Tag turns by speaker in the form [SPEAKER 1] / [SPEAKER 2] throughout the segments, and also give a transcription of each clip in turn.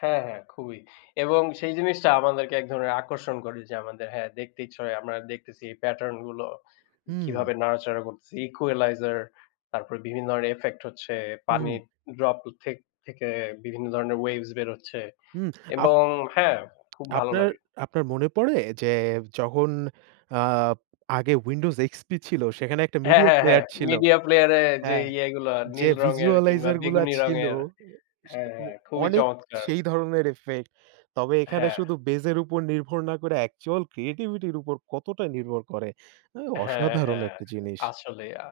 [SPEAKER 1] হ্যাঁ, হ্যাঁ খুবই। এবং সেই জিনিসটা আমাদেরকে এক ধরনের আকর্ষণ করে যে আমাদের হ্যাঁ, দেখতে ইচ্ছা হয়। আমরা দেখতেছি এই pattern গুলো
[SPEAKER 2] হুম।
[SPEAKER 1] কিভাবে নাড়াচাড়া করতেছি। equalizer তারপরে বিভিন্ন ইফেক্ট হচ্ছে।
[SPEAKER 2] হুম।
[SPEAKER 1] পানির ড্রপ থেক থেকে বিভিন্ন ধরনের ওয়েভস বেরোচ্ছে।
[SPEAKER 2] হুম। আপ
[SPEAKER 1] এবং হ্যাঁ, খুব ভালো
[SPEAKER 2] আপনার
[SPEAKER 1] লাগে।
[SPEAKER 2] আপনার মনে পড়ে যে যখন আ আগে Windows XP ছিল। সেখানে একটা
[SPEAKER 1] হ্যাঁ,
[SPEAKER 2] মিডিয়া
[SPEAKER 1] হ্যাঁ, হ্যাঁ।
[SPEAKER 2] প্লেয়ার ছিল।
[SPEAKER 1] media player -এ যে
[SPEAKER 2] হ্যাঁ,
[SPEAKER 1] ইয়েগুলো
[SPEAKER 2] যে
[SPEAKER 1] নীল রঙের কিংবা
[SPEAKER 2] visualizer গুলা
[SPEAKER 1] বেগুনি
[SPEAKER 2] ছিল
[SPEAKER 1] রঙের।
[SPEAKER 2] অ্যা সে
[SPEAKER 1] হ্যাঁ,
[SPEAKER 2] মো
[SPEAKER 1] হ্যাঁ খুবই
[SPEAKER 2] অনেক
[SPEAKER 1] চমৎকার।
[SPEAKER 2] সেই ধরনের ইফেক্ট। তবে এখানে
[SPEAKER 1] হ্যাঁ।
[SPEAKER 2] শুধু base এর উপর নির্ভর না করে actual creativity -র উপর কতটা নির্ভর করে। অ্যাঁ
[SPEAKER 1] হ্যাঁ,
[SPEAKER 2] অসাধারণ
[SPEAKER 1] হ্যাঁ।
[SPEAKER 2] একটা জিনিস।
[SPEAKER 1] আসলেই আ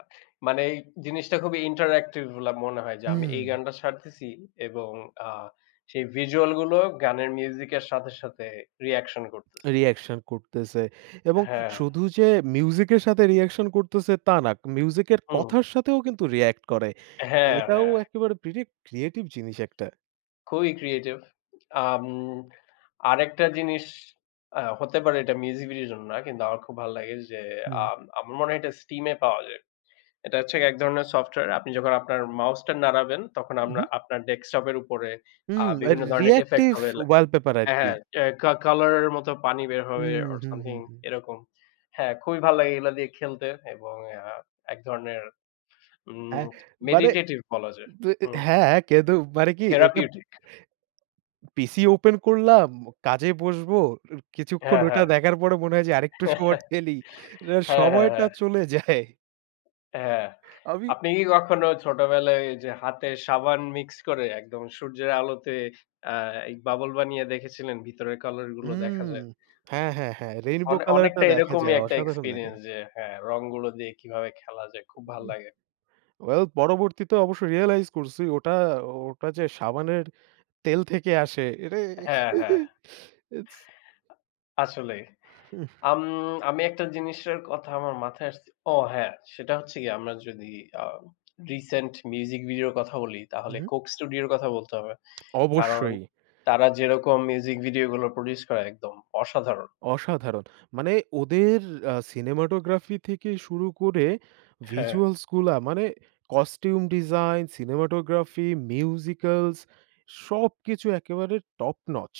[SPEAKER 1] মানে এই জিনিসটা খুবই interactive বলে মনে হয়। যে আমি এই
[SPEAKER 2] হুম।
[SPEAKER 1] গানটা সারতেছি এবং আ সেই ভিজুয়াল গুলো গানের মিউজিক এর সাথে, সাথে রিঅ্যাকশন করতেছে।
[SPEAKER 2] রিঅ্যাকশন করতেছে। এবং
[SPEAKER 1] হ্যাঁ।
[SPEAKER 2] শুধু যে মিউজিক এর সাথে রিঅ্যাকশন করতেছে তা না। মিউজিক এর
[SPEAKER 1] হুম।
[SPEAKER 2] কথার সাথেও কিন্তু রিঅ্যাক্ট করে।
[SPEAKER 1] হ্যাঁ,
[SPEAKER 2] এটাও
[SPEAKER 1] হ্যাঁ।
[SPEAKER 2] একেবারে pretty creative জিনিস একটা।
[SPEAKER 1] খুবই ক্রিয়েটিভ। আম আরেকটা জিনিস আ হতে পারে এটা মিউজিক ভিডিওর জন্য না। কিন্তু আমার খুব ভাল লাগে, যে
[SPEAKER 2] হুম।
[SPEAKER 1] আম আমার মনে হয় এটা Steam -এ পাওয়া যায়। এটা হচ্ছে এক ধরনের সফটওয়্যার। আপনি যখন আপনার মাউসটা নাড়াবেন তখন আমরা
[SPEAKER 2] উহুম।
[SPEAKER 1] আপনার ডেস্কটপের উপরে আ
[SPEAKER 2] হুম, অ্যা রি
[SPEAKER 1] বিভিন্ন ধরনের ইফেক্ট
[SPEAKER 2] reactive
[SPEAKER 1] হবে লা
[SPEAKER 2] wallpaper
[SPEAKER 1] হ্যাঁ,
[SPEAKER 2] আরকি।
[SPEAKER 1] হ্যাঁ কা কালার এর মতো পানি বের হবে
[SPEAKER 2] হুম,
[SPEAKER 1] or
[SPEAKER 2] হুম, হুম,
[SPEAKER 1] something
[SPEAKER 2] হুম।
[SPEAKER 1] এরকম। হ্যাঁ, খুবই ভাল লাগে এগুলা দিয়ে খেলতে এবং আ এক ধরনের ম
[SPEAKER 2] হ্যাঁ মানে,
[SPEAKER 1] meditative বলা যায়।
[SPEAKER 2] [unintelligible]
[SPEAKER 1] হুম।
[SPEAKER 2] হ্যাঁ, কিন্তু মানে কি এটা
[SPEAKER 1] therapeutic
[SPEAKER 2] পিসি ওপেন করলাম, কাজে বসবো। কিছুক্ষন
[SPEAKER 1] হ্যাঁ,
[SPEAKER 2] ওইটা
[SPEAKER 1] হ্যাঁ।
[SPEAKER 2] দেখার পরে মনে হয় যে আরেকটু সময় ঠেলি এরার
[SPEAKER 1] হ্যাঁ, হ্যাঁ,
[SPEAKER 2] সময়টা
[SPEAKER 1] হ্যাঁ।
[SPEAKER 2] চলে যায়।
[SPEAKER 1] হ্যাঁ।
[SPEAKER 2] আমি
[SPEAKER 1] আপনি কি কখনো ছোটবেলায় ঐযে হাতে সাবান মিক্স করে একদম সূর্যের আলোতে আ বাবল বানিয়ে দেখেছিলেন? ভিতরের কালার গুলো দেখা
[SPEAKER 2] হুম,
[SPEAKER 1] যায়?
[SPEAKER 2] হ্যাঁ, হ্যাঁ, হ্যাঁ রেইনবো
[SPEAKER 1] অনে
[SPEAKER 2] কালার টা
[SPEAKER 1] অনেকটা
[SPEAKER 2] দেখা
[SPEAKER 1] এরকমই
[SPEAKER 2] যায়
[SPEAKER 1] একটা
[SPEAKER 2] অসাধারণ লাগে।
[SPEAKER 1] এক্সপেরিয়েন্স যে হ্যাঁ, রংগুলো দিয়ে কিভাবে খেলা যায় খুব ভাল লাগে।
[SPEAKER 2] ওয়েল পরবর্তীতে অবশ্য রিয়ালাইজ করছি ওটা ওটা যে সাবানের তেল থেকে আসে এটা।
[SPEAKER 1] হ্যাঁ, হ্যাঁ।
[SPEAKER 2] ইটস
[SPEAKER 1] আসলেই।
[SPEAKER 2] হুম।
[SPEAKER 1] আম আমি একটা জিনিসের কথা আমার মাথায় আসছে। ও হ্যাঁ, সেটা হচ্ছে গিয়ে আমরা যদি আ রিসেন্ট মিউজিক ভিডিওর কথা বলি
[SPEAKER 2] হুম,
[SPEAKER 1] তাহলে
[SPEAKER 2] হুম।
[SPEAKER 1] Coke Studio এর কথা বলতে হবে। কারণ
[SPEAKER 2] অবশ্যই।
[SPEAKER 1] তারা যেরকম মিউজিক ভিডিওগুলো প্রোডিউস করে একদম অসাধারণ।
[SPEAKER 2] অসাধারণ মানে ওদের আ cinematography থেকে শুরু করে
[SPEAKER 1] হ্যাঁ।
[SPEAKER 2] ভিজুয়ালস গুলা মানে কস্টিউম ডিজাইন, সিনেমাটোগ্রাফি, মিউজিক্যালস সবকিছু একেবারে টপ নচ।